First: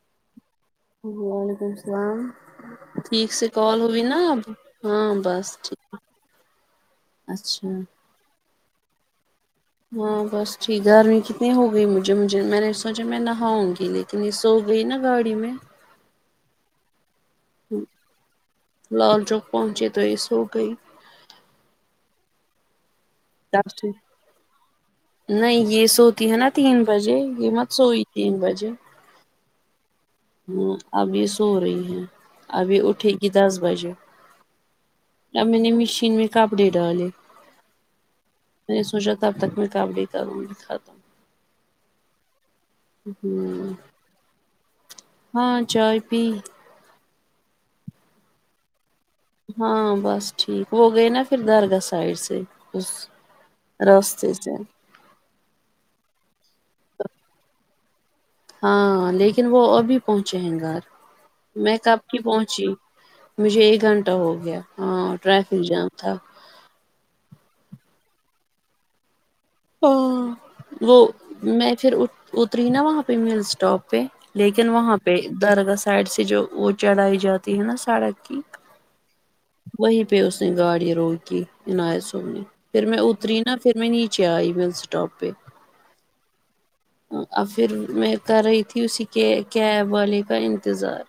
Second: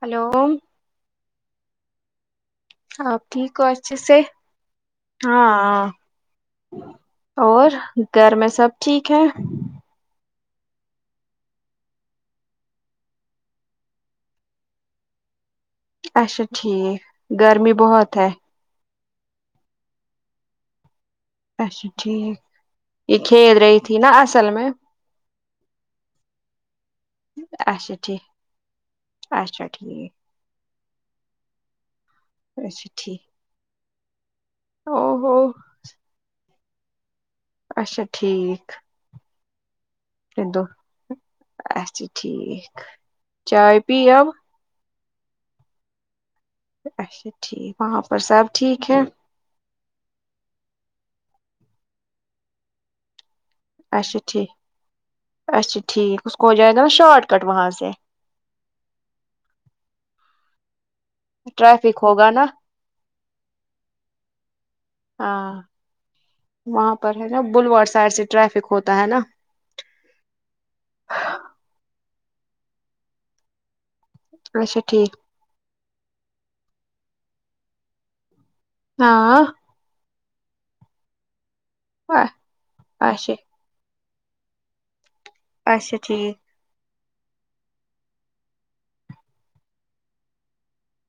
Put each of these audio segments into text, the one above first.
Hello وعلیکم السلام آپ ٹھیک سے ہو کال اچھے ہوئی سے نا اب ہاں بس ہاں ٹھیک اچھا اور گھر میں سب ٹھیک ہے ہاں بس ٹھیک گرمی کتنی ہو گئی مجھے مجھے میں نے سوچے میں نہاؤں گی لیکن اتنی سو گئی نا گاڑی میں اچھا ٹھیک گرمی بہت ہے لال چوک پہنچے تو یے سو گئی اچھا ٹھیک یے کھیل رہی تھی نا اصل میں نہیں یہ سوتی ہے نا تین بجے یہ مت اچھا سوئی تین ٹھیک بجے اچھا ٹھیک وہ ابھی سو رہی ہیں ابھی اچھا اٹھے گی ٹھیک دس بجے او ہو تب میں نے مشین میں کپڑے ڈالے اچھا ٹھیک نے سوچا تب تک میں کام بھی کروں گی دو اچھا ٹھیک ہوں چائے پی اب ہاں چائے پی اچھا ٹھیک وہاں پر سب ٹھیک ہے ہاں بس ٹھیک وہ گئے نا پھر درگاہ سائڈ سے اس اچھا راستے ٹھیک سے اچھا ٹھیک اس کو ہو جاے گا نا شاٹ کٹ وہاں سے ہاں لیکن وہ ابھی پہنچے ہیں گھر میں کب ٹریفک کی ہوگا نا پہنچی مجھے ایک گھنٹہ ہو گیا ہاں ٹریفک جام تھا وہاں پر ہے نا بلوور سائڈ سے ٹریفک ہوتا ہے نا ہاں وہ میں پھر ات اتری نا وہاں پے بس اسٹاپ پے لیکن اچھا وہاں ٹھیک پے درگاہ سائڈ سے جو وہ چڑھائی جاتی ہے نا سڑک کی ہاں وہی پے اس نے گاڑی روکی عنایت صب نے پھر میں اچھا اتری نی چا ائی مل سٹاپ پے اچھا ٹھیک اور پھر میں کر رہی تھی اسی کے کیب والے کا انتظار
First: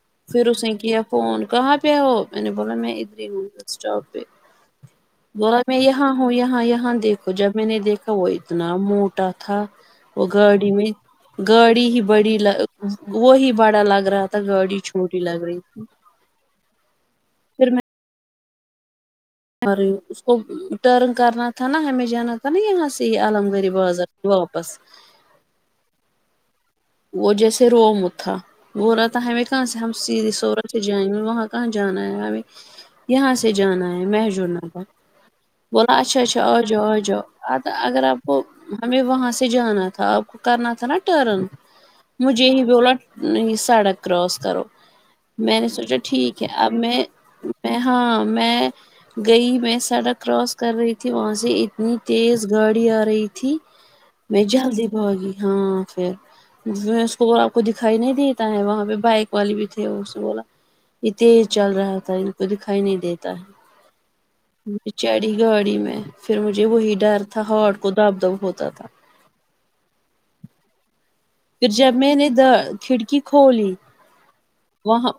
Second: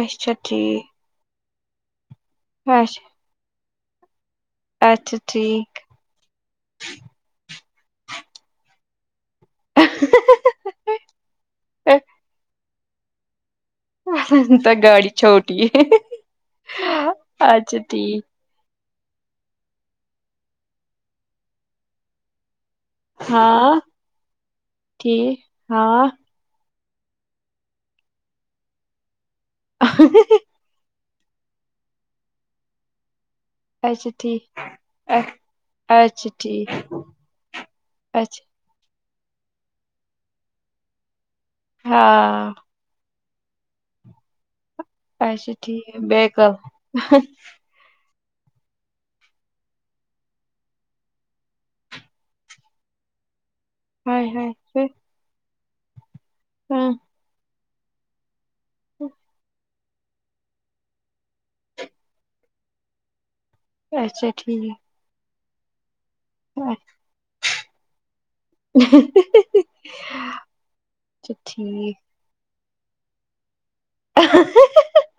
اچھا پھر اس نے ٹھیک کیا فون کہاں پے ہو میں نے بولا میں اچھا ادھر ہی ہو بس اسٹاپ پے اچھا بولا میں ٹھیک یہاں ہوں یہاں یہاں دیکھو جب میں نے دیکھا وہ اتنا موٹا تھا وہ گاڑی میں گاڑی ہی بڑی لا وہی بڑا لگ رہا تھا گاڑی چھو چھوٹی اچھا ٹھیک اور اس کو ٹرن کرنا تھا نا ہمیں جانا تھا تا نہ یہاں سے ہاں عاللمگری بازار واپس ٹھیک ہاں وہ جیسے روم تھا وہ بول رہا تھا ہمیں کہاں سے ہم سیدھی سو رہ سے جانے وہاں کہا جانا ہے یہاں سے جانا ہے اچھا ٹھیک [unintelligible] بولا اچھا اچھا آجاؤ آجاؤ ا اگر آپ کو اچھا ہمیں وہاں سے جانا تھا ٹرن مجھے ہاں ہی بولا سڑک کراس کرو میں نے سوچا ٹھیک ہے اب میں میں ہاں میں گئی میں سڑک کراس کر رہی تھی وہاں سے اتنی تیز گاڑی آ رہی تھی ہائے میں ہائے پھر جلدی بھاگی ہاں پھر ہاں اس کو بولا آپ کو دکھائی نہیں دیتا ہے وہاں پے بائک والی بھی تھی اس نے بولا یے تیز چل رہا تھا ان کو دکھائی نہیں دیت تا ہے اچھا ٹھیک میں چڑی گاڑی میں پھر مجھے وہی ڈر تھا ہارٹ کو دب دب ہوتا تھا ہاں [inaudible] پھر جب میں نے دا کھڑکی کھولی ہ ہ وہاں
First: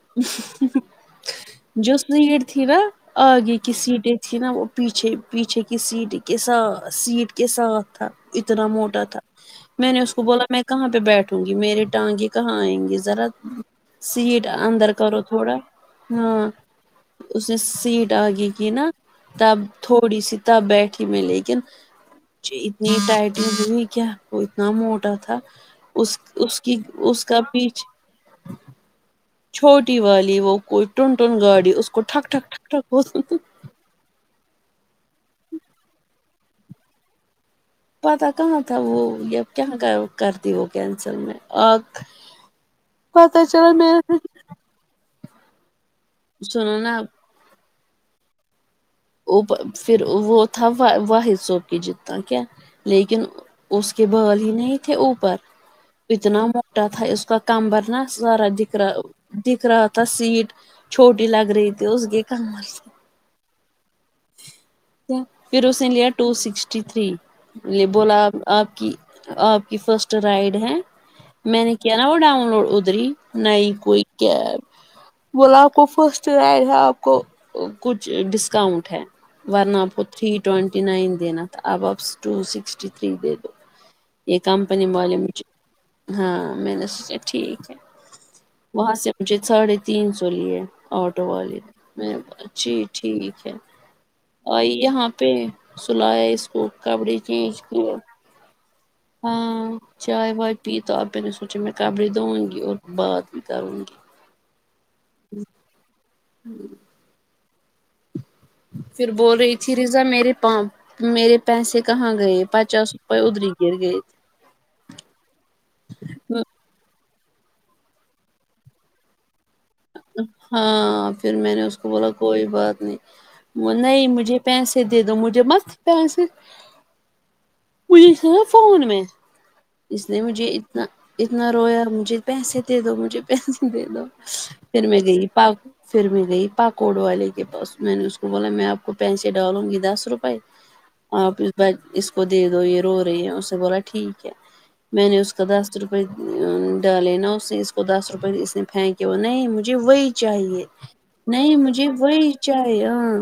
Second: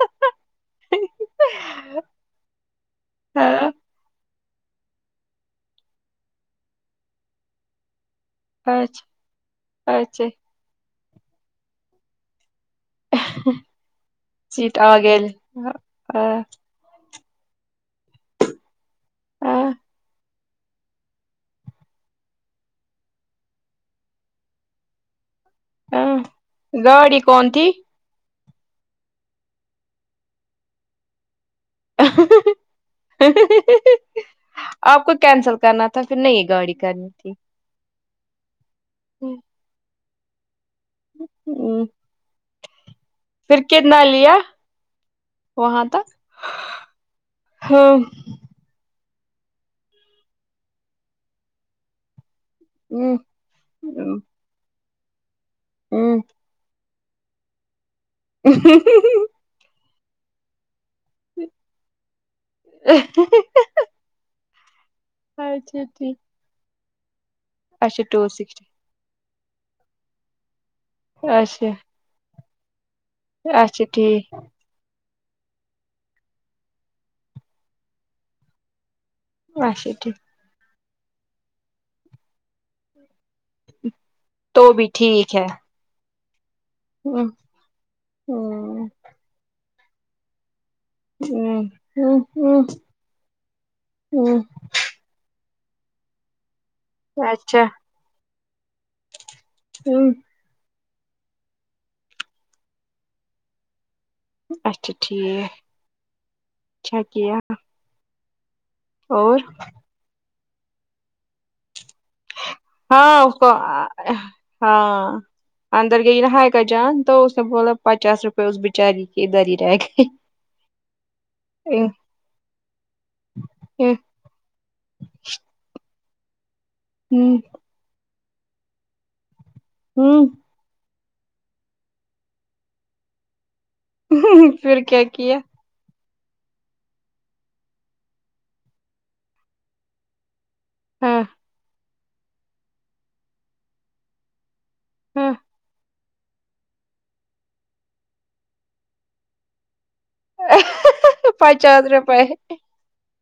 جو سیٹ تھی نا آگے ہاں کی سیٹیں تھی نا وہ پیچھے پیچھے کی سیٹ کے ساتھ سیٹ کے ساتھ تھا اتنا موٹا اچھا تھا میں نے اس کو اچھا بولا میں کہاں پہ بیٹھوں گی میرے ٹانگے کہاں آئیں گی ذرا سیٹ آ اندر کرو گیل تھوڑا ہاں اس نے سیٹ آگے کی نا تب تھوڑی سی تب بیٹھی میں لیکن اتنی ٹائٹنگ ہوئی کیا اتنا موٹا تھا اس اس کی گاڑی اس کا کون تھی پیچ چھوٹی والی وہ کوئی ٹنٹن گاڑی اس ٹھک ٹھک ٹھک ٹھک آپ کو کینسل کرنا تھا پھر نئی گاڑی کرنی تھی پتا کہاں تھا وہ ہ اب کیا کرتی وہ کینسل میں آ پھر کتنا لیا وہاں تک سنو نا ہاں وہ پھر وہ تھا واحد صوب کی جتنا کیا لیکن اس کے بال ہی نہیں تھے اوپر اتنا موٹا تھا اس کا کمبر نا سارا دکھ رہا دکھ رہا تھا سیٹ چھوٹی لگ رہی تھی اس کے کمر سے ہی ہی ہی۔۔۔ پھر اس اچھا نے لیا ٹھیک ٹو سکسٹی تھری اچھا بولا ٹو سکسٹی آپ کی آپ کی فرسٹ رائڈ ہے میں اچھا نے کیا نا وہ ڈاؤن لوڈ ادری نہیں اچھا کوئی ٹھیک کاب بولا آپ کو فرسٹ رائڈ ہے آپ کو کچھ ڈسکاؤنٹ ہے ورنہ اچھا آپ کو ٹھیک تھری ٹینٹی نائن دینا تھا اب آپ ٹو سکسٹی تھری دے دو یہ تو کمپنی بھی والے ٹھیک مجھ ہے ہاں میں نے سوچا ٹھیک ہے وہاں سے مجھے ساڑھے تین سو لیے آٹو والے جی ٹھیک ہے ہمم یہاں پہ سلایا اس کپڑے چینج اچھا اچھا کیے ہاں ٹھیک چائے وائی پی تو آپ نے سوچے میں کبڑ دھوں گی اور بات بھی کروں گی اچھا ٹھیک اچھا کیا پھر بول اور رہی تھی ریزا میرے پ میرے پیسے کہاں گئے پت ہاں اس کو آہاا ہاں اندر گئی نہ ہے کیا جان تو اس نے بولا پچاس روپئے اس بی چاری کی ادھری رہے گئی ہاں پھر میں نے اس کو ہ بولا کوئی بات نہیں نہیں مجھے پیسے دے دو مجھے مت پیسے ہمم اوی فو فون میں اس نے مجھے اتنا رویا مجھے پیسے دے دو مجھے پیسے دے دو [unintelligible] پھر میں کیا کیا گئی پاکوڈوں والے کے پاس میں نے اس کو بولا میں آپ کو پیسے ڈالوں گی دس روپے ہاں آپ ہی بای اس کو دے دو یہ رو رہی ہے اسے بولا ٹھیک ہے میں نے ہاں اس کا دس روپے ڈالے نا اس نے اس کو دس روپئے اس نے پھینکے ہوا نہیں مجھے وہی چاہیے نہیں مجھے پچاس روپئے وہی چاہںے ہاں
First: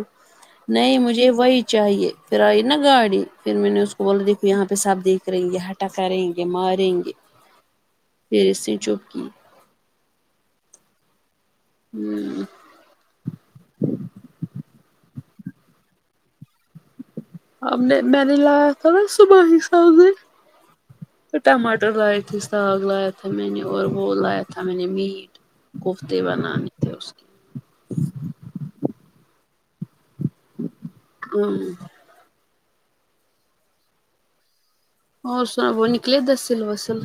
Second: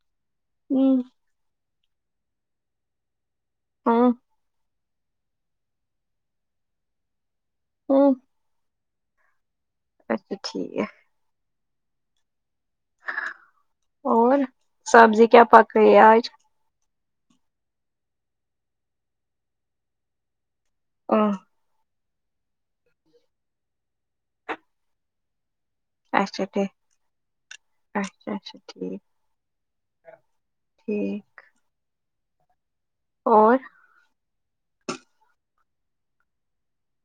نہیں ہ مجھے وہی چاہیے پھر آئی نا گاڑی پھر میں نے اس کو ہاں بولا دیکھو یہا پہ سب دیکھ رہیں گے ہٹا کریں گے ماریں گے ہاں پھر اسسے چوپ کیا اچھا ٹھیک ہے امم اور سبزی کیا پک رہی ہے آج ہمنےمیں نے لایا تھا نا صبح میں سبنے آہ ٹماٹر لائے تھے ساگ لایا تھا میں نے اور وہ لایا تھا میں نے میٹ کوفتے اچھا ٹھیک بناںے تھے اس نے اچھا اچھا ٹھیک ٹھیک ہ اور اور سب وہ نکلے د سل بسل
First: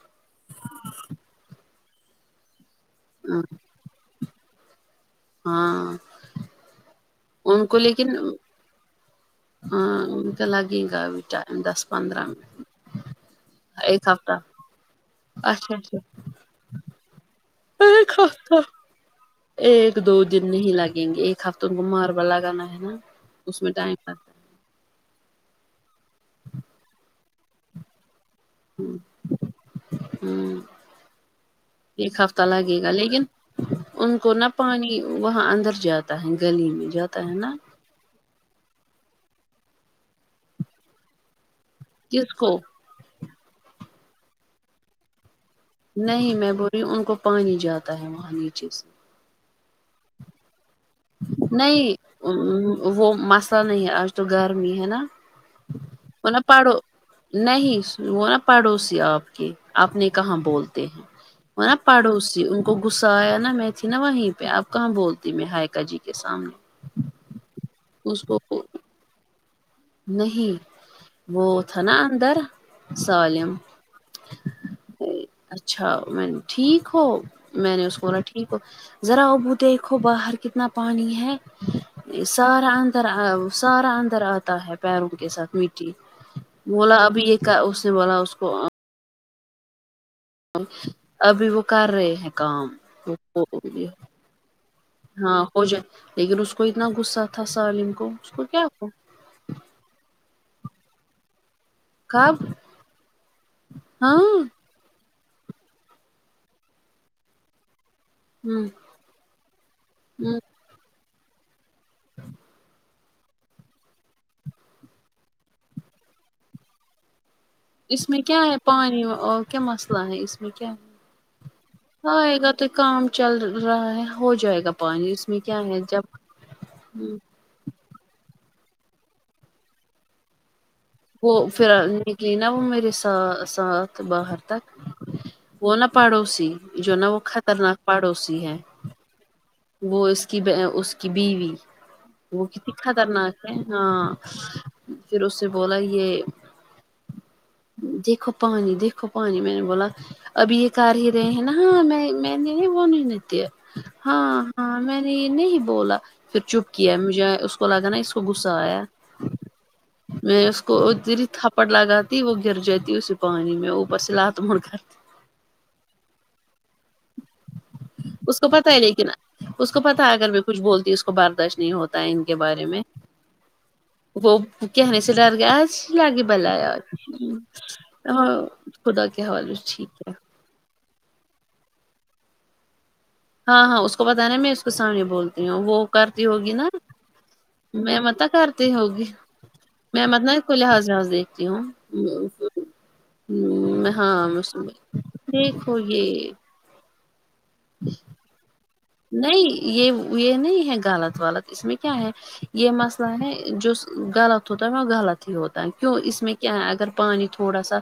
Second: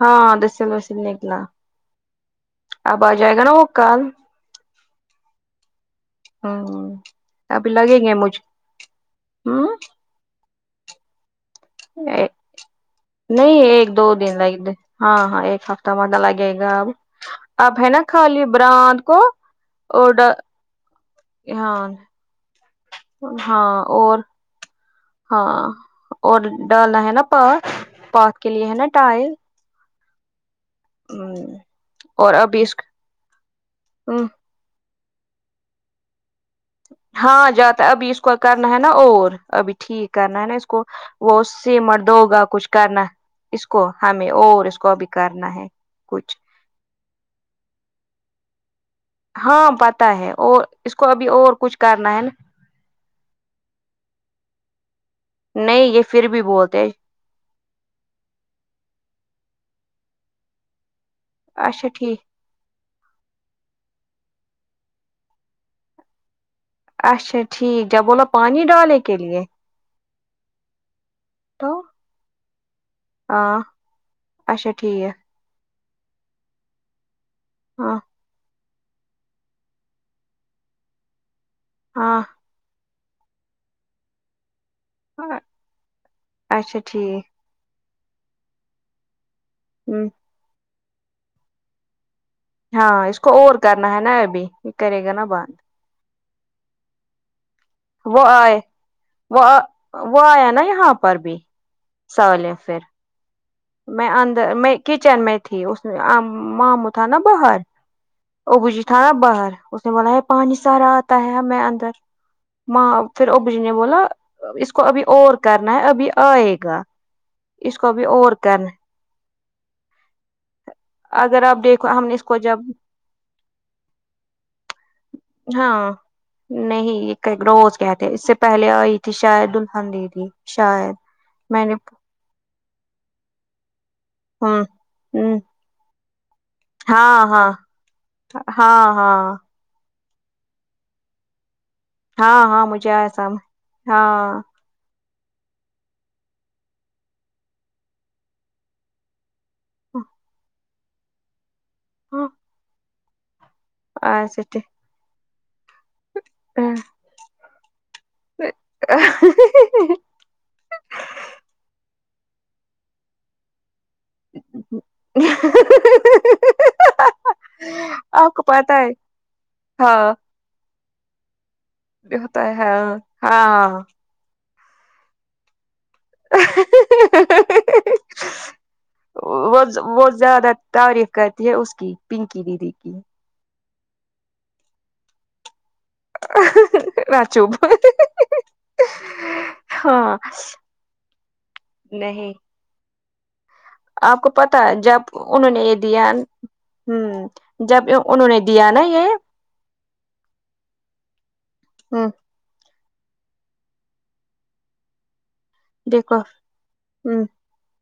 ہاں دسل وسل نکلا اب آ جائے گا نا وہ کال ہاں ہاں ان ابھی کو لگیں گے لیکن مجھ ہ ہاں انکا لگے گا ابھی ٹایم پندرہ من نہیں ایک دو دن لگ ہاں ہاں ایک اچھا ہفتہ اچھا متا لگے گا اب اب ہے نا ایک خالی ہفتہ براند کو ایک دو اور دن نہیں لگیں گے ایک ہفتہ ان ہاں کو مابل لگانا ہے نا اس ہاں میں ٹائم اور لگتا ہاں اور ڈالنا ہے نا پات پات کے لیے ہے نا ٹائل امم ایک اور ہفتہ ابھی اس لگے گا لیکن ان کو نہ پانی وہاں اندر جاتا ہے گلی میں جاتا ہے ہاں نا جاتا ابھی اس کو کرنا ہے نا اور ابھی ٹھیک کرنا ہے نا اس کو وہ سی مر دو کس گا کو کچھ کرنا اس کو ہمیں اور اس کو بھی کرنا ہے نہیں کچھ میں بولی ان کو پانی جاتا ہے وہاں نیچے سے ہاں پتا ہے اور اس کو ابھی اور کچھ نہیں کرنا ہے نا وہ مسئلہ نہیں ہے آج تو گرمی ہے نا نہیں یہ پھر وہ نا بھی پڑو بولتے نہیں وہ نا پڑوسی آپ کے آپ نے کہاں بولتے ہیں وہ نا اچھا ٹھیک پڑوسی ان کو غصہ آ یا نا میں تھی نا وہیں پہ آپ کہاں بولتی میں ہائیک ک جی کے سامنے اچھا ٹھیک ہے اس بولو کو پانی ڈالے کے لیے نہیں وہ تو تھا نا اندر سالم ہاں اچھا ٹھیک ہے اچھا میں ٹھیک ہو میں نے اس ہاں کو ذرا بو دیکھو باہر کتنا پانی ہے ہاں اس سارا اندر سارا اندر آتا ہے پیروں کے ساتھ مٹی اچھا بولا ابھی ٹھیک یہ اس نے بولا اس کو ہوں ابھی وہ کر رہے ہیں کام ہاں اس کو اور کرنا ہے نا ابھی یہ کرے گا نا ہاں بند ہو جائے لیکن اس کو اتنا غصہ تھا سالم کو وہ اس کو آئے کیا وہ وہ آیا نا یہاں پر بھی سا کب ہے پھر میں ہاں اندر میں کچن میں تھی اس مامو تھا نا باہر وہ ہ بجی تھا نا باہر اس نے بولا ہے ہ پانی سارا آتا ہے ہمیں اندر ماں پھر ابو جی نے بولا اس کو ابھی اور کرنا ہے ابھی آئے گا کو ابھی اس میں اور کیا ہے کرنا پانی کیا مسئلہ ہے اس میں کیا ہے اگر آپ دیکھو ہم نے اس آئے کو گا جب تو کام چل رہا ہے ہو جائے گا پانی اس میں کیا ہے ہاں جب نہیں روز کہتےے اس سے پہلے آئی تھی شاید الحن دیدی شاید وہ میں پھر نے نکلی نا وہ میرے سا ساتھ باہر تک ہوں ہوں وہ نا پڑوسی جو نا وہ ہاں ہاں خطرناک پڑوسی ہے ہاں ہاں وہ اس کی اس کی بیوی وہ ہاں ہاں کتنی مجھے آیا خطرناک ہے سمجھ ہاں پھر اسے بولا یے دیکھو پانی دیکھو پانی میں نے بولا ابھی ایک کر ہی رہے ہیں نا ہاں میں میں نے ونی نہیں تی ایسے ہاں ٹھیک ہاں میں نے یے نہیں بولا پھر چپ کیا مجھے اس کو لگا نا اس کو غصہ آیا [inaudible] میں؀اس کو ادھر ہی تھپڑ لگاتی وہ گر جا تی اسی پانی میں اوپر سے لات مار [inaudible] اس کو پتہ ہے لیکن اس کو پتہ ہاں ہے اگر میں کچھ بولتی اس کو برداشت نہیں ہوتا ہے ان کے بارے میں وہ کہہ نے سے ڈر گیا آج لاگے بلایا ہاں خدا کے حوالے وہ ٹھیک وہ ہے زیادہ تعریف کرتی ہے اس کی پنکی دیدی کی ہاں ہاں اس کو بتانا میں اس کے سامنے بولتی ہوں وہ کرتی ہوگی نا راچوب میں مت کرتی ہوگی میں ہاں مطلب کوئی لحاظ وہاز دیکھتی ہوں نہیں آپ ہاں کو پتا جب انہوں نے یے دیکھو دیا یہ ہمم جب انہوں نے دیا نا یے نہیں یے یے نہیں ہے غلط ولط اس میں کیا ہوں ہے یے مسئلہ ہے جو غلط ہوتا ہے وہ غلط ہی ہوتا ہے کیوں دیکھو اس میں کیا ہے اگر ہوں پانی تھوڑا سا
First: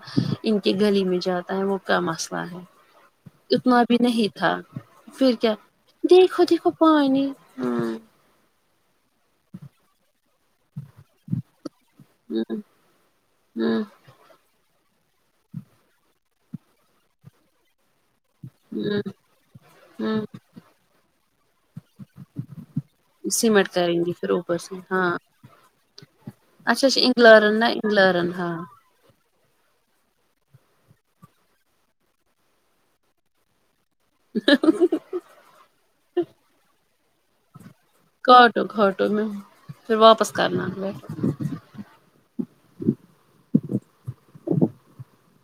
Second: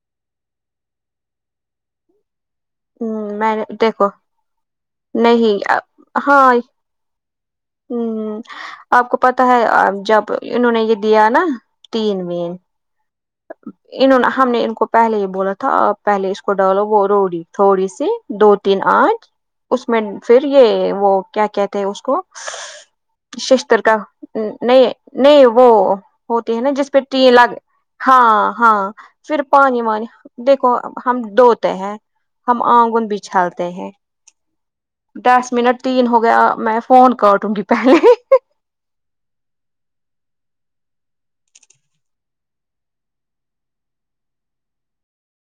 ان کے گلی میں جاتا ہے وہ کا مسئلہ ہے ہوں میں نے اتنا بھی دیکھو نہیں تھا پھر کیا نہیں دیکھو دیکھو پانی ہوں ہمم آپ کو پتا ہے جب انہوں نے یے دیا نا تین میں آمم انہوں نے ہم نے ان کو پہلے ہی بولا تھا پہلے اس کو ڈالو وہ روڑی تھوڑی سی دو تین ہوں آٹھ اس میں ہوں پھر یے وہ کیا کہتے اس کو سیمٹ ششر کریں کا گے پھر اوپر سے نہیں ہاں نہیں وہ ہوتی ہے نا اچھا جس پے اچھا ٹی لگ انگلرن نا انگلرن ہاں ہاں پھر پانی وانی دیکھو ہم دوتے ہیں ہم آنگن بچھالتے ہیں ہ [inaudible] دس منٹ تین ہو گیا میں فون کرٹوں گی پہلے کاٹو گٹو میں پھر واپس کرنا اگلا